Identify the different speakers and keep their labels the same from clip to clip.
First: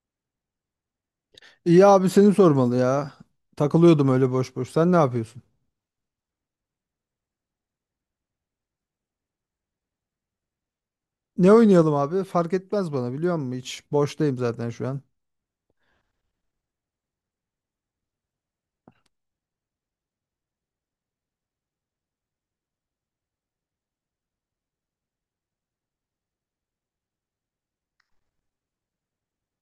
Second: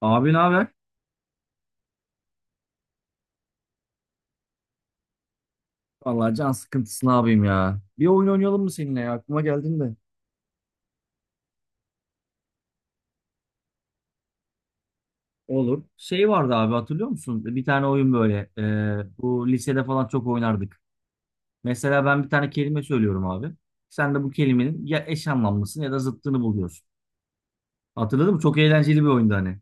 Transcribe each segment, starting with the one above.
Speaker 1: Abi ne haber?
Speaker 2: İyi abi seni sormalı ya. Takılıyordum öyle boş boş. Sen ne yapıyorsun?
Speaker 1: Vallahi can sıkıntısı ne yapayım ya. Bir oyun oynayalım mı seninle ya? Aklıma geldin de.
Speaker 2: Ne oynayalım abi? Fark etmez bana biliyor musun? Hiç boştayım zaten şu an.
Speaker 1: Olur. Şey vardı abi hatırlıyor musun? Bir tane oyun böyle. Bu lisede falan çok oynardık. Mesela ben bir tane kelime söylüyorum abi. Sen de bu kelimenin ya eş anlamlısını ya da zıttını buluyorsun. Hatırladın mı? Çok eğlenceli bir oyundu hani.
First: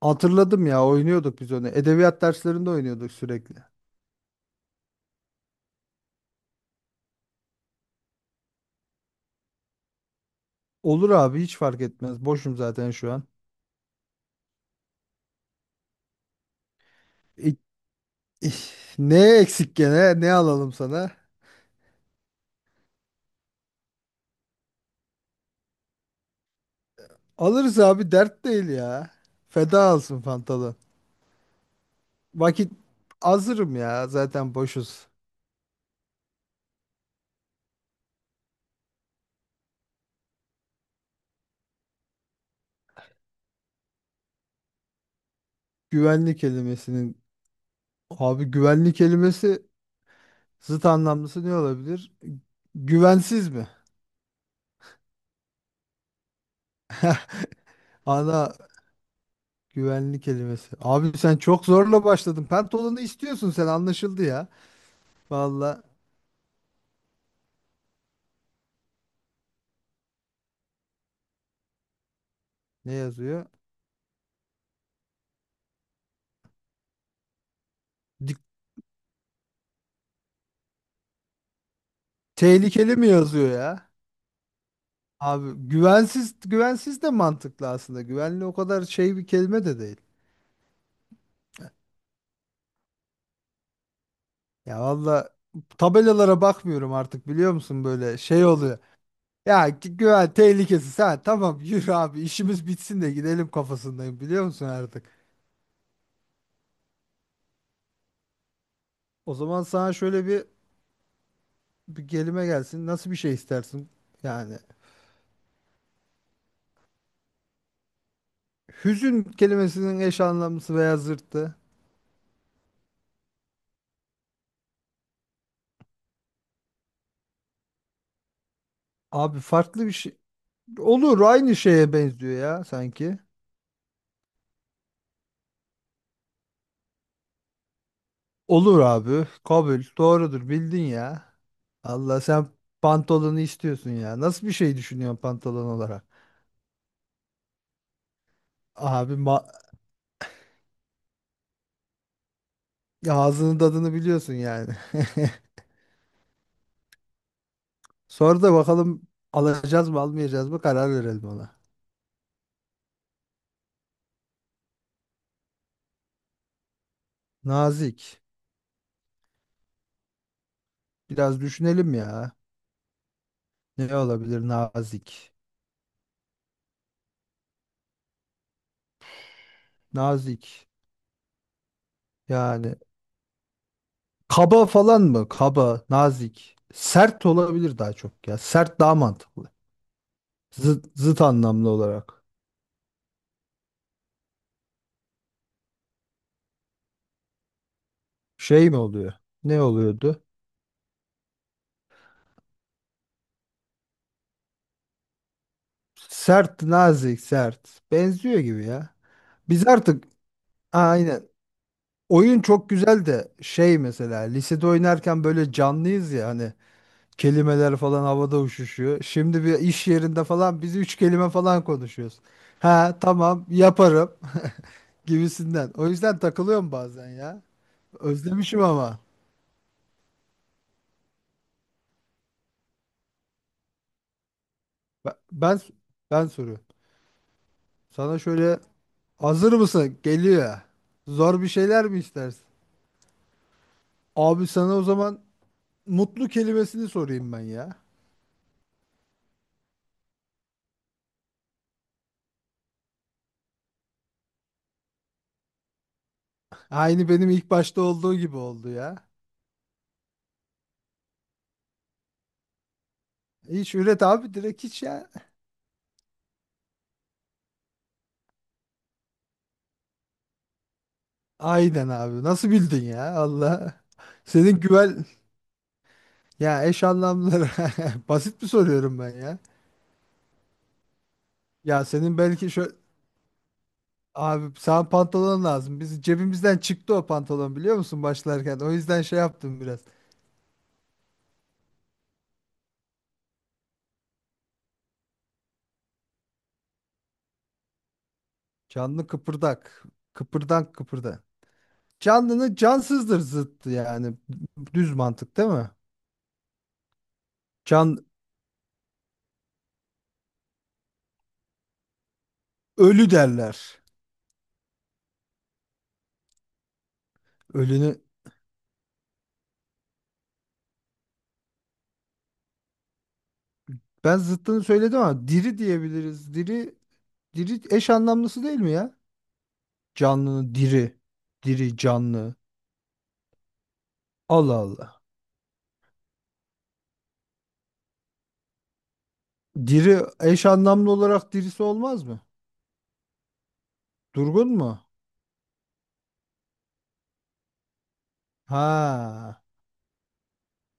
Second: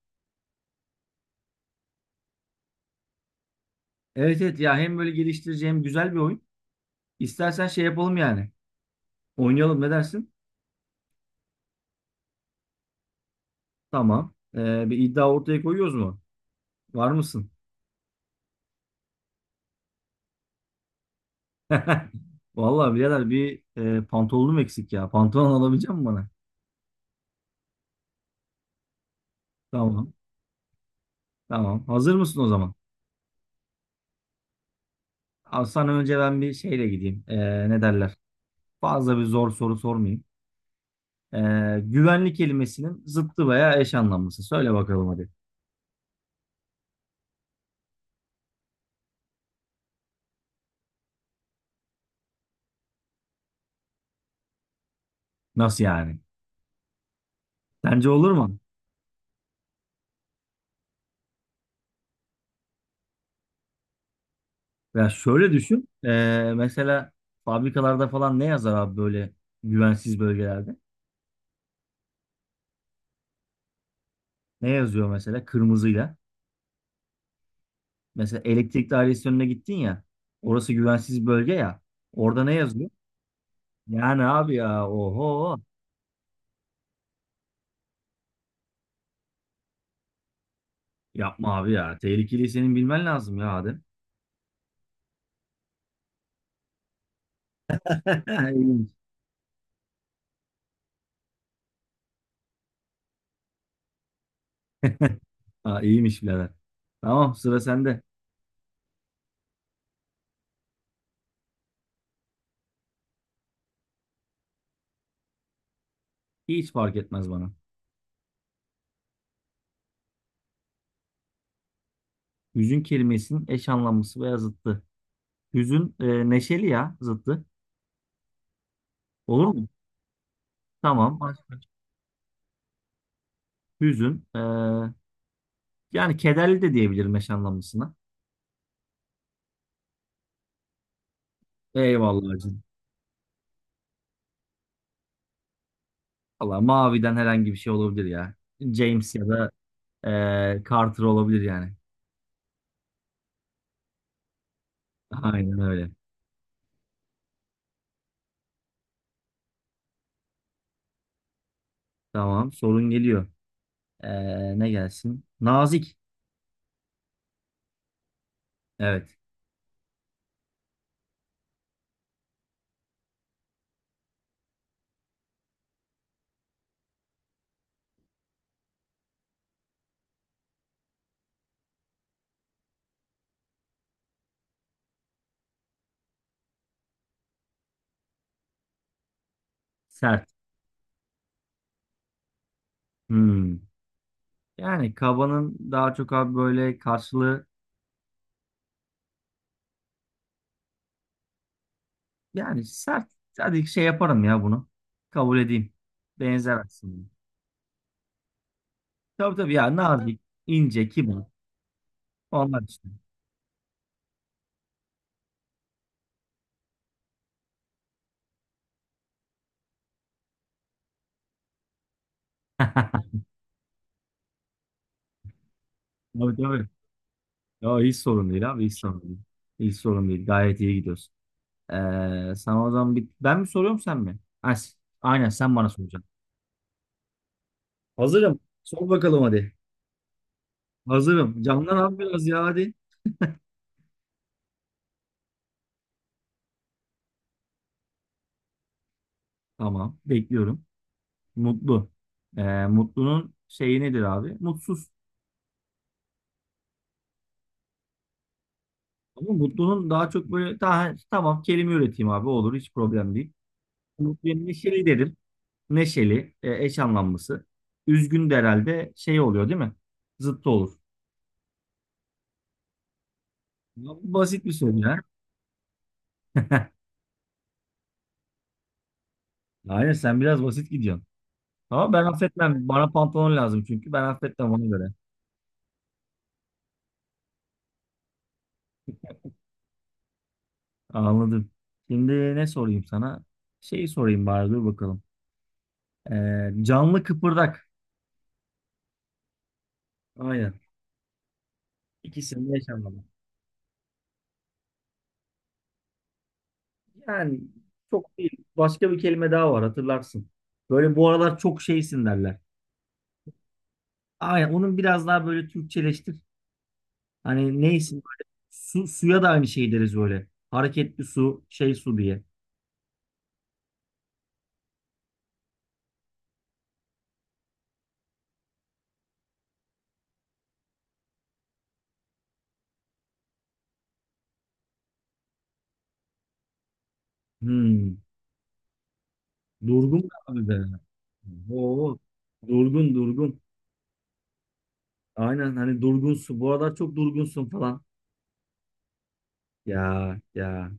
Speaker 2: Hatırladım ya, oynuyorduk biz onu. Edebiyat derslerinde oynuyorduk sürekli.
Speaker 1: Evet evet ya hem böyle geliştirici hem güzel bir oyun. İstersen şey yapalım yani. Oynayalım ne dersin?
Speaker 2: Olur abi, hiç fark etmez. Boşum zaten şu an.
Speaker 1: Tamam. Bir iddia ortaya koyuyoruz mu? Var mısın?
Speaker 2: İ- ih, ne eksik gene? Ne alalım sana?
Speaker 1: Vallahi birader bir pantolonum eksik ya. Pantolon alabilecek misin bana?
Speaker 2: Alırız abi, dert değil ya. Feda
Speaker 1: Tamam.
Speaker 2: olsun Fantalı.
Speaker 1: Tamam. Hazır mısın o
Speaker 2: Vakit
Speaker 1: zaman?
Speaker 2: hazırım ya, zaten boşuz.
Speaker 1: Abi sana önce ben bir şeyle gideyim. Ne derler? Fazla bir zor soru sormayayım. E, Güvenlik kelimesinin zıttı veya eş anlamlısı. Söyle bakalım hadi.
Speaker 2: Güvenlik kelimesinin, abi güvenlik kelimesi, zıt anlamlısı ne olabilir? Güvensiz mi?
Speaker 1: Nasıl yani? Sence olur
Speaker 2: Ana
Speaker 1: mu?
Speaker 2: güvenli kelimesi. Abi sen çok zorla başladın. Pantolonu istiyorsun sen, anlaşıldı ya.
Speaker 1: Ya şöyle
Speaker 2: Valla
Speaker 1: düşün. Mesela fabrikalarda falan ne yazar abi böyle güvensiz bölgelerde?
Speaker 2: ne yazıyor?
Speaker 1: Ne yazıyor mesela kırmızıyla? Mesela
Speaker 2: Dik-
Speaker 1: elektrik dairesi önüne gittin ya. Orası güvensiz bölge ya. Orada ne yazıyor?
Speaker 2: tehlikeli mi yazıyor ya?
Speaker 1: Yani abi ya
Speaker 2: Abi
Speaker 1: oho.
Speaker 2: güvensiz, güvensiz de mantıklı aslında. Güvenli o kadar şey bir kelime de değil.
Speaker 1: Yapma abi ya. Tehlikeli senin bilmen lazım ya Adem.
Speaker 2: Ya valla, tabelalara bakmıyorum artık biliyor musun, böyle şey oluyor.
Speaker 1: İyiymiş.
Speaker 2: Ya güven tehlikesi, ha tamam, yürü abi işimiz bitsin de gidelim kafasındayım biliyor musun artık.
Speaker 1: Ha, iyiymiş birader. Tamam sıra sende.
Speaker 2: O zaman sana şöyle bir kelime gelsin. Nasıl bir şey istersin? Yani
Speaker 1: Hiç fark etmez bana.
Speaker 2: hüzün kelimesinin eş anlamlısı veya zıttı.
Speaker 1: Hüzün kelimesinin eş anlamlısı veya zıttı. Hüzün neşeli ya zıttı.
Speaker 2: Abi
Speaker 1: Olur mu?
Speaker 2: farklı bir şey.
Speaker 1: Tamam.
Speaker 2: Olur,
Speaker 1: Başka.
Speaker 2: aynı şeye benziyor ya sanki.
Speaker 1: Hüzün yani kederli de diyebilirim eş anlamlısına.
Speaker 2: Olur abi. Kabul. Doğrudur. Bildin ya. Allah,
Speaker 1: Eyvallah
Speaker 2: sen
Speaker 1: hacım.
Speaker 2: pantolonu istiyorsun ya. Nasıl bir şey düşünüyorsun pantolon olarak?
Speaker 1: Valla maviden herhangi bir şey olabilir ya. James
Speaker 2: Abi
Speaker 1: ya
Speaker 2: ma,
Speaker 1: da Carter olabilir yani.
Speaker 2: ya ağzının tadını biliyorsun yani.
Speaker 1: Aynen öyle.
Speaker 2: Sonra da bakalım, alacağız mı almayacağız mı karar verelim ona.
Speaker 1: Tamam. Sorun geliyor. Ne gelsin? Nazik.
Speaker 2: Nazik.
Speaker 1: Evet.
Speaker 2: Biraz düşünelim ya. Ne olabilir nazik? Nazik. Yani kaba falan mı? Kaba, nazik. Sert olabilir daha çok ya. Sert daha mantıklı.
Speaker 1: Sert.
Speaker 2: Zıt, zıt anlamlı olarak.
Speaker 1: Hmm. Yani kabanın daha çok abi böyle karşılığı
Speaker 2: Şey mi oluyor? Ne oluyordu?
Speaker 1: yani sert. Hadi şey yaparım ya bunu. Kabul edeyim. Benzer
Speaker 2: Sert,
Speaker 1: aslında.
Speaker 2: nazik, sert. Benziyor gibi ya.
Speaker 1: Tabii tabii
Speaker 2: Biz
Speaker 1: ya
Speaker 2: artık
Speaker 1: nazik, ince,
Speaker 2: aynen.
Speaker 1: kibar.
Speaker 2: Oyun
Speaker 1: Onlar
Speaker 2: çok
Speaker 1: işte.
Speaker 2: güzel de şey, mesela lisede oynarken böyle canlıyız ya hani, kelimeler falan havada uçuşuyor. Şimdi bir iş yerinde falan biz üç kelime falan konuşuyoruz. Ha tamam yaparım gibisinden. O yüzden
Speaker 1: Tabii tabii.
Speaker 2: takılıyorum bazen ya.
Speaker 1: Ya hiç sorun değil
Speaker 2: Özlemişim
Speaker 1: abi. Hiç
Speaker 2: ama.
Speaker 1: sorun değil. Hiç sorun değil. Gayet iyi gidiyoruz. Ee, Sana o zaman bir... Ben mi soruyorum sen mi? Ha,
Speaker 2: Ben
Speaker 1: aynen sen
Speaker 2: ben,
Speaker 1: bana soracaksın.
Speaker 2: ben soruyorum. Sana
Speaker 1: Hazırım.
Speaker 2: şöyle,
Speaker 1: Sor bakalım hadi.
Speaker 2: hazır mısın? Geliyor.
Speaker 1: Hazırım.
Speaker 2: Zor bir
Speaker 1: Candan
Speaker 2: şeyler
Speaker 1: abi
Speaker 2: mi
Speaker 1: biraz
Speaker 2: istersin?
Speaker 1: ya hadi.
Speaker 2: Abi sana o zaman mutlu kelimesini sorayım ben ya.
Speaker 1: Tamam. Bekliyorum. Mutlu. Mutlunun şeyi nedir abi? Mutsuz.
Speaker 2: Aynı benim ilk başta olduğu gibi oldu ya.
Speaker 1: Ama mutlunun daha çok böyle daha, tamam kelime üreteyim abi olur hiç problem değil.
Speaker 2: Hiç üret
Speaker 1: Mutluya
Speaker 2: abi, direkt hiç
Speaker 1: neşeli
Speaker 2: ya.
Speaker 1: derim. Neşeli eş anlamlısı. Üzgün de herhalde şey oluyor değil mi? Zıttı olur.
Speaker 2: Aynen abi. Nasıl bildin ya? Allah.
Speaker 1: Ya bu basit bir
Speaker 2: Senin
Speaker 1: soru ya.
Speaker 2: güven ya, eş anlamları basit mi soruyorum ben ya?
Speaker 1: Aynen sen biraz basit gidiyorsun.
Speaker 2: Ya
Speaker 1: Ama ben
Speaker 2: senin belki
Speaker 1: affetmem.
Speaker 2: şöyle,
Speaker 1: Bana pantolon lazım çünkü. Ben
Speaker 2: abi
Speaker 1: affetmem ona
Speaker 2: sana
Speaker 1: göre.
Speaker 2: pantolon lazım. Biz cebimizden çıktı o pantolon biliyor musun başlarken. O yüzden şey yaptım biraz.
Speaker 1: Anladım. Şimdi ne sorayım sana? Şeyi sorayım bari dur bakalım. Canlı kıpırdak.
Speaker 2: Canlı kıpırdak.
Speaker 1: Aynen.
Speaker 2: Kıpırdan kıpırda.
Speaker 1: İkisinin
Speaker 2: Canlının
Speaker 1: eş anlamı.
Speaker 2: cansızdır zıttı yani. Düz mantık değil mi?
Speaker 1: Yani
Speaker 2: Can
Speaker 1: çok değil. Başka bir kelime daha var hatırlarsın. Böyle bu aralar çok şeysin derler.
Speaker 2: ölü derler.
Speaker 1: Aynen onun biraz daha böyle Türkçeleştir. Hani neysin
Speaker 2: Ölünü
Speaker 1: böyle su, suya da aynı şey deriz böyle. Hareketli su, şey su diye.
Speaker 2: ben zıttını söyledim ama diri diyebiliriz. Diri, diri eş anlamlısı değil mi ya? Canlının diri. Diri canlı. Allah Allah.
Speaker 1: Hmm.
Speaker 2: Diri
Speaker 1: Durgun abi
Speaker 2: eş
Speaker 1: be.
Speaker 2: anlamlı olarak dirisi
Speaker 1: Oo.
Speaker 2: olmaz mı?
Speaker 1: Durgun durgun.
Speaker 2: Durgun mu?
Speaker 1: Aynen hani durgunsun. Bu aralar çok durgunsun falan.
Speaker 2: Ha.
Speaker 1: Ya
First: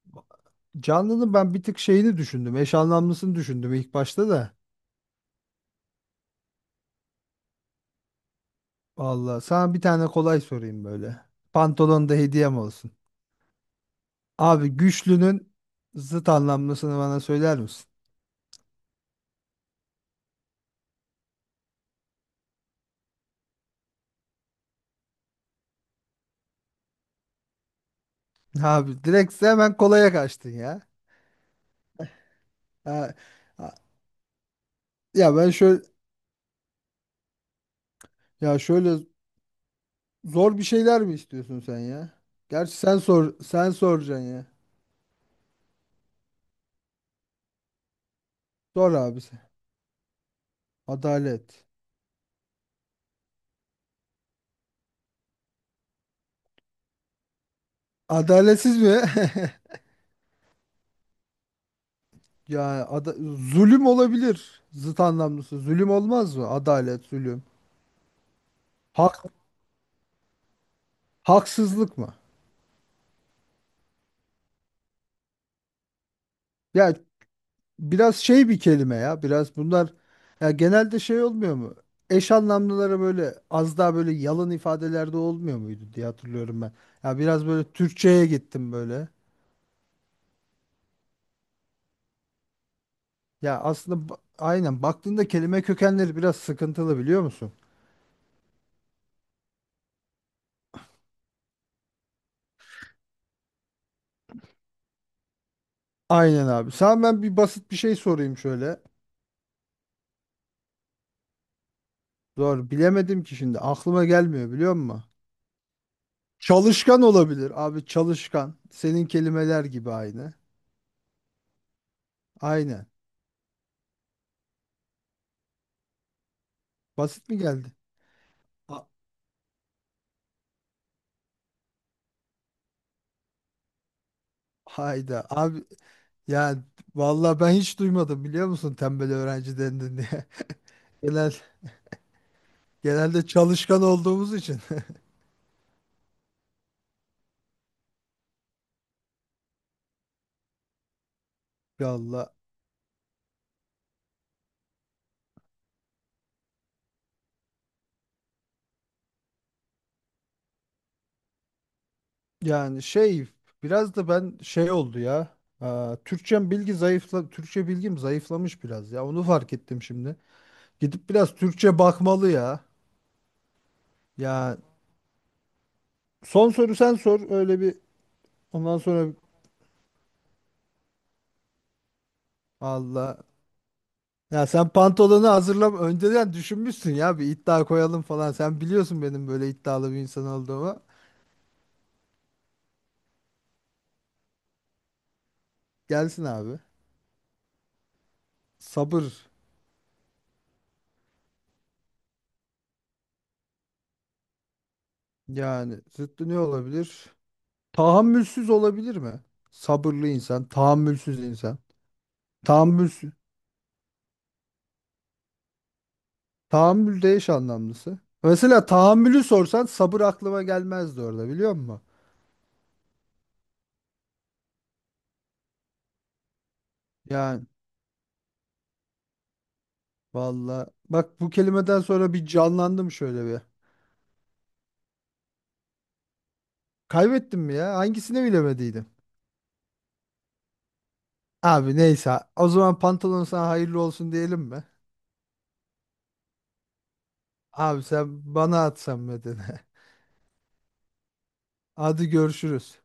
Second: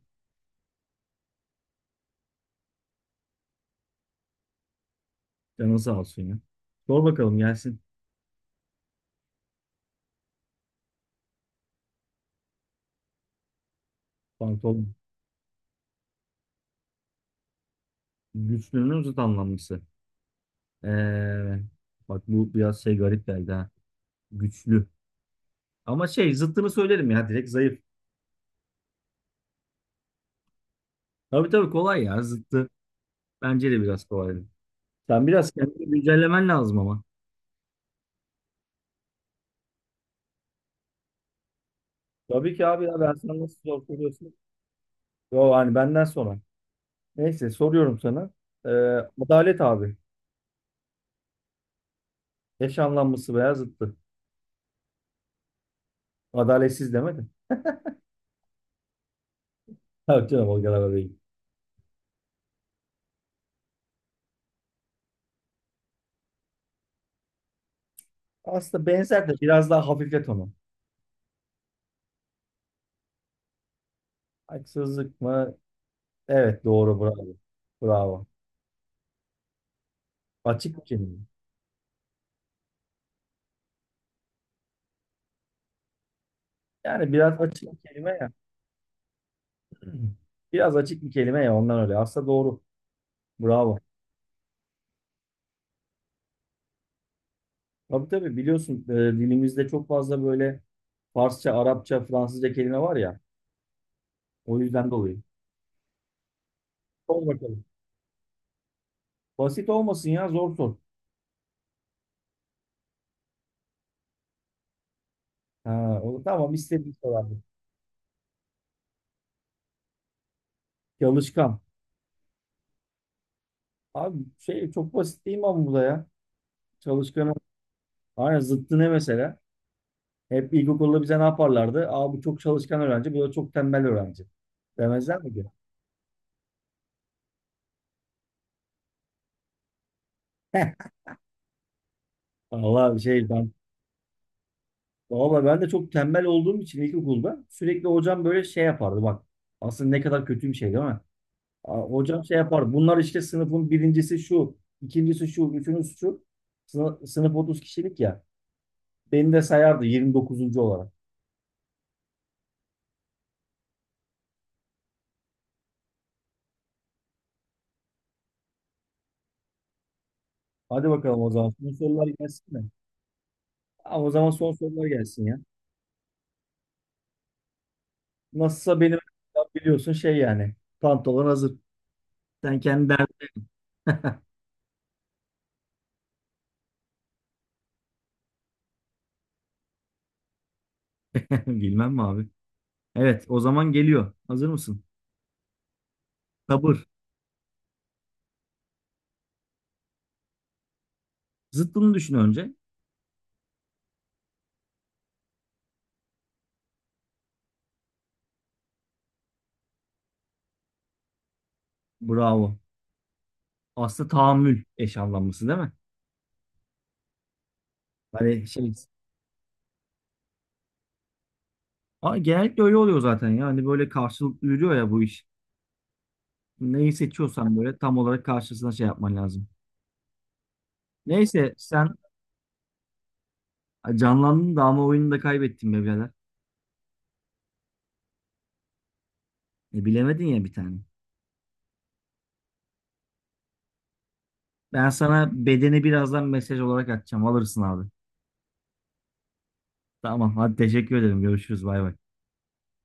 Speaker 2: Canlı'nın ben bir tık şeyini düşündüm. Eş anlamlısını düşündüm ilk başta da.
Speaker 1: canın sağ olsun ya. Sor bakalım gelsin.
Speaker 2: Vallahi sana bir tane kolay sorayım böyle. Pantolon da hediyem olsun. Abi
Speaker 1: Pantolon.
Speaker 2: güçlünün zıt anlamlısını bana söyler misin?
Speaker 1: Güçlünün zıt anlamlısı. Ee, Bak bu biraz şey garip geldi ha. Güçlü. Ama şey zıttını söylerim ya direkt zayıf.
Speaker 2: Abi direkt sen hemen kolaya kaçtın ya.
Speaker 1: Tabii tabii kolay ya zıttı.
Speaker 2: Ha,
Speaker 1: Bence
Speaker 2: ha-
Speaker 1: de biraz kolay. Sen
Speaker 2: ya
Speaker 1: biraz
Speaker 2: ben şöyle,
Speaker 1: kendini güncellemen lazım ama.
Speaker 2: ya şöyle, zor bir şeyler mi istiyorsun sen ya?
Speaker 1: Tabii ki
Speaker 2: Gerçi
Speaker 1: abi
Speaker 2: sen
Speaker 1: ya ben
Speaker 2: sor,
Speaker 1: sana nasıl
Speaker 2: sen
Speaker 1: zor
Speaker 2: soracaksın
Speaker 1: soruyorsun?
Speaker 2: ya.
Speaker 1: Yo hani benden sonra. Neyse soruyorum sana. Ee,
Speaker 2: Sor abi sen.
Speaker 1: Adalet abi.
Speaker 2: Adalet.
Speaker 1: Eş anlamlısı veya zıttı. Adaletsiz demedim.
Speaker 2: Adaletsiz mi?
Speaker 1: Tabii canım o kadar da değil.
Speaker 2: Yani zulüm olabilir. Zıt anlamlısı. Zulüm olmaz mı? Adalet, zulüm.
Speaker 1: Aslında
Speaker 2: Hak,
Speaker 1: benzer de biraz daha hafiflet onu.
Speaker 2: haksızlık mı?
Speaker 1: Haksızlık mı? Evet
Speaker 2: Ya
Speaker 1: doğru bravo.
Speaker 2: biraz
Speaker 1: Bravo.
Speaker 2: şey bir kelime ya. Biraz bunlar ya
Speaker 1: Açık bir
Speaker 2: genelde
Speaker 1: kelime.
Speaker 2: şey olmuyor mu? Eş anlamlılara böyle az daha böyle yalın ifadelerde olmuyor muydu diye hatırlıyorum ben.
Speaker 1: Yani
Speaker 2: Ya
Speaker 1: biraz
Speaker 2: biraz
Speaker 1: açık
Speaker 2: böyle
Speaker 1: bir kelime
Speaker 2: Türkçeye
Speaker 1: ya.
Speaker 2: gittim böyle.
Speaker 1: Biraz açık bir kelime ya ondan öyle. Aslında doğru.
Speaker 2: Ya
Speaker 1: Bravo.
Speaker 2: aslında aynen baktığında kelime kökenleri biraz sıkıntılı biliyor musun?
Speaker 1: Tabii tabii biliyorsun dilimizde çok fazla böyle Farsça, Arapça, Fransızca kelime var ya. O yüzden dolayı.
Speaker 2: Aynen abi. Sana ben
Speaker 1: Sor
Speaker 2: bir
Speaker 1: bakalım.
Speaker 2: basit bir şey sorayım şöyle.
Speaker 1: Basit olmasın ya zor sor.
Speaker 2: Doğru bilemedim ki, şimdi aklıma gelmiyor biliyor musun?
Speaker 1: Ha, o, tamam istediğin
Speaker 2: Çalışkan
Speaker 1: sorardım.
Speaker 2: olabilir abi, çalışkan. Senin kelimeler gibi aynı.
Speaker 1: Çalışkan.
Speaker 2: Aynen.
Speaker 1: Abi şey çok basit değil mi ama bu da ya?
Speaker 2: Basit
Speaker 1: Çalışkanın.
Speaker 2: mi geldi?
Speaker 1: Aynen zıttı ne
Speaker 2: Ha-
Speaker 1: mesela? Hep ilkokulda bize ne yaparlardı? Aa bu çok çalışkan öğrenci, bu da çok tembel öğrenci. Demezler
Speaker 2: Hayda
Speaker 1: mi ki?
Speaker 2: abi, yani vallahi ben hiç duymadım biliyor musun tembel öğrenci dendin diye. Genel
Speaker 1: Valla
Speaker 2: Genelde
Speaker 1: şey ben
Speaker 2: çalışkan olduğumuz için.
Speaker 1: valla ben de çok tembel olduğum için ilkokulda sürekli hocam böyle şey yapardı bak. Aslında ne kadar kötü bir şey değil mi? Aa, hocam
Speaker 2: Valla
Speaker 1: şey yapardı. Bunlar işte sınıfın birincisi şu, ikincisi şu, üçüncüsü şu. Sınıf 30 kişilik ya. Beni de sayardı 29. olarak.
Speaker 2: yani şey, biraz da ben şey oldu ya. Aa, Türkçem bilgi zayıfla, Türkçe bilgim zayıflamış biraz ya, onu fark ettim şimdi.
Speaker 1: Hadi
Speaker 2: Gidip
Speaker 1: bakalım o
Speaker 2: biraz
Speaker 1: zaman. Son
Speaker 2: Türkçe
Speaker 1: sorular
Speaker 2: bakmalı
Speaker 1: gelsin
Speaker 2: ya.
Speaker 1: mi? Aa, o zaman son
Speaker 2: Ya
Speaker 1: sorular gelsin ya.
Speaker 2: son soru sen sor, öyle bir ondan
Speaker 1: Nasılsa benim
Speaker 2: sonra.
Speaker 1: biliyorsun şey yani. Pantolon hazır. Sen kendi derdin.
Speaker 2: Allah, ya sen pantolonu hazırlam önceden düşünmüşsün ya, bir iddia koyalım falan. Sen biliyorsun benim böyle iddialı bir insan olduğumu.
Speaker 1: Bilmem mi abi? Evet, o zaman geliyor. Hazır mısın?
Speaker 2: Gelsin abi.
Speaker 1: Sabır.
Speaker 2: Sabır.
Speaker 1: Zıttını düşün önce.
Speaker 2: Yani zıttı ne olabilir? Tahammülsüz olabilir mi? Sabırlı insan, tahammülsüz insan.
Speaker 1: Bravo.
Speaker 2: Tahammülsüz.
Speaker 1: Aslında tahammül eş anlamlısı değil mi?
Speaker 2: Tahammül de eş anlamlısı.
Speaker 1: Hani
Speaker 2: Mesela
Speaker 1: şey,
Speaker 2: tahammülü sorsan sabır aklıma gelmezdi orada biliyor musun?
Speaker 1: aa, genellikle öyle oluyor zaten ya. Hani böyle karşılıklı yürüyor ya bu iş. Neyi
Speaker 2: Yani
Speaker 1: seçiyorsan böyle tam olarak karşısına şey yapman lazım.
Speaker 2: valla bak, bu
Speaker 1: Neyse
Speaker 2: kelimeden
Speaker 1: sen
Speaker 2: sonra bir canlandım şöyle bir.
Speaker 1: canlandın da ama oyunu da kaybettin be birader.
Speaker 2: Kaybettim mi ya? Hangisini bilemediydim?
Speaker 1: Bilemedin ya bir tane.
Speaker 2: Abi neyse. O zaman pantolon sana hayırlı olsun diyelim mi?
Speaker 1: Ben sana bedeni birazdan mesaj olarak atacağım. Alırsın
Speaker 2: Abi
Speaker 1: abi.
Speaker 2: sen bana at sen medeni.
Speaker 1: Tamam hadi teşekkür ederim. Görüşürüz. Bay bay.
Speaker 2: Hadi görüşürüz.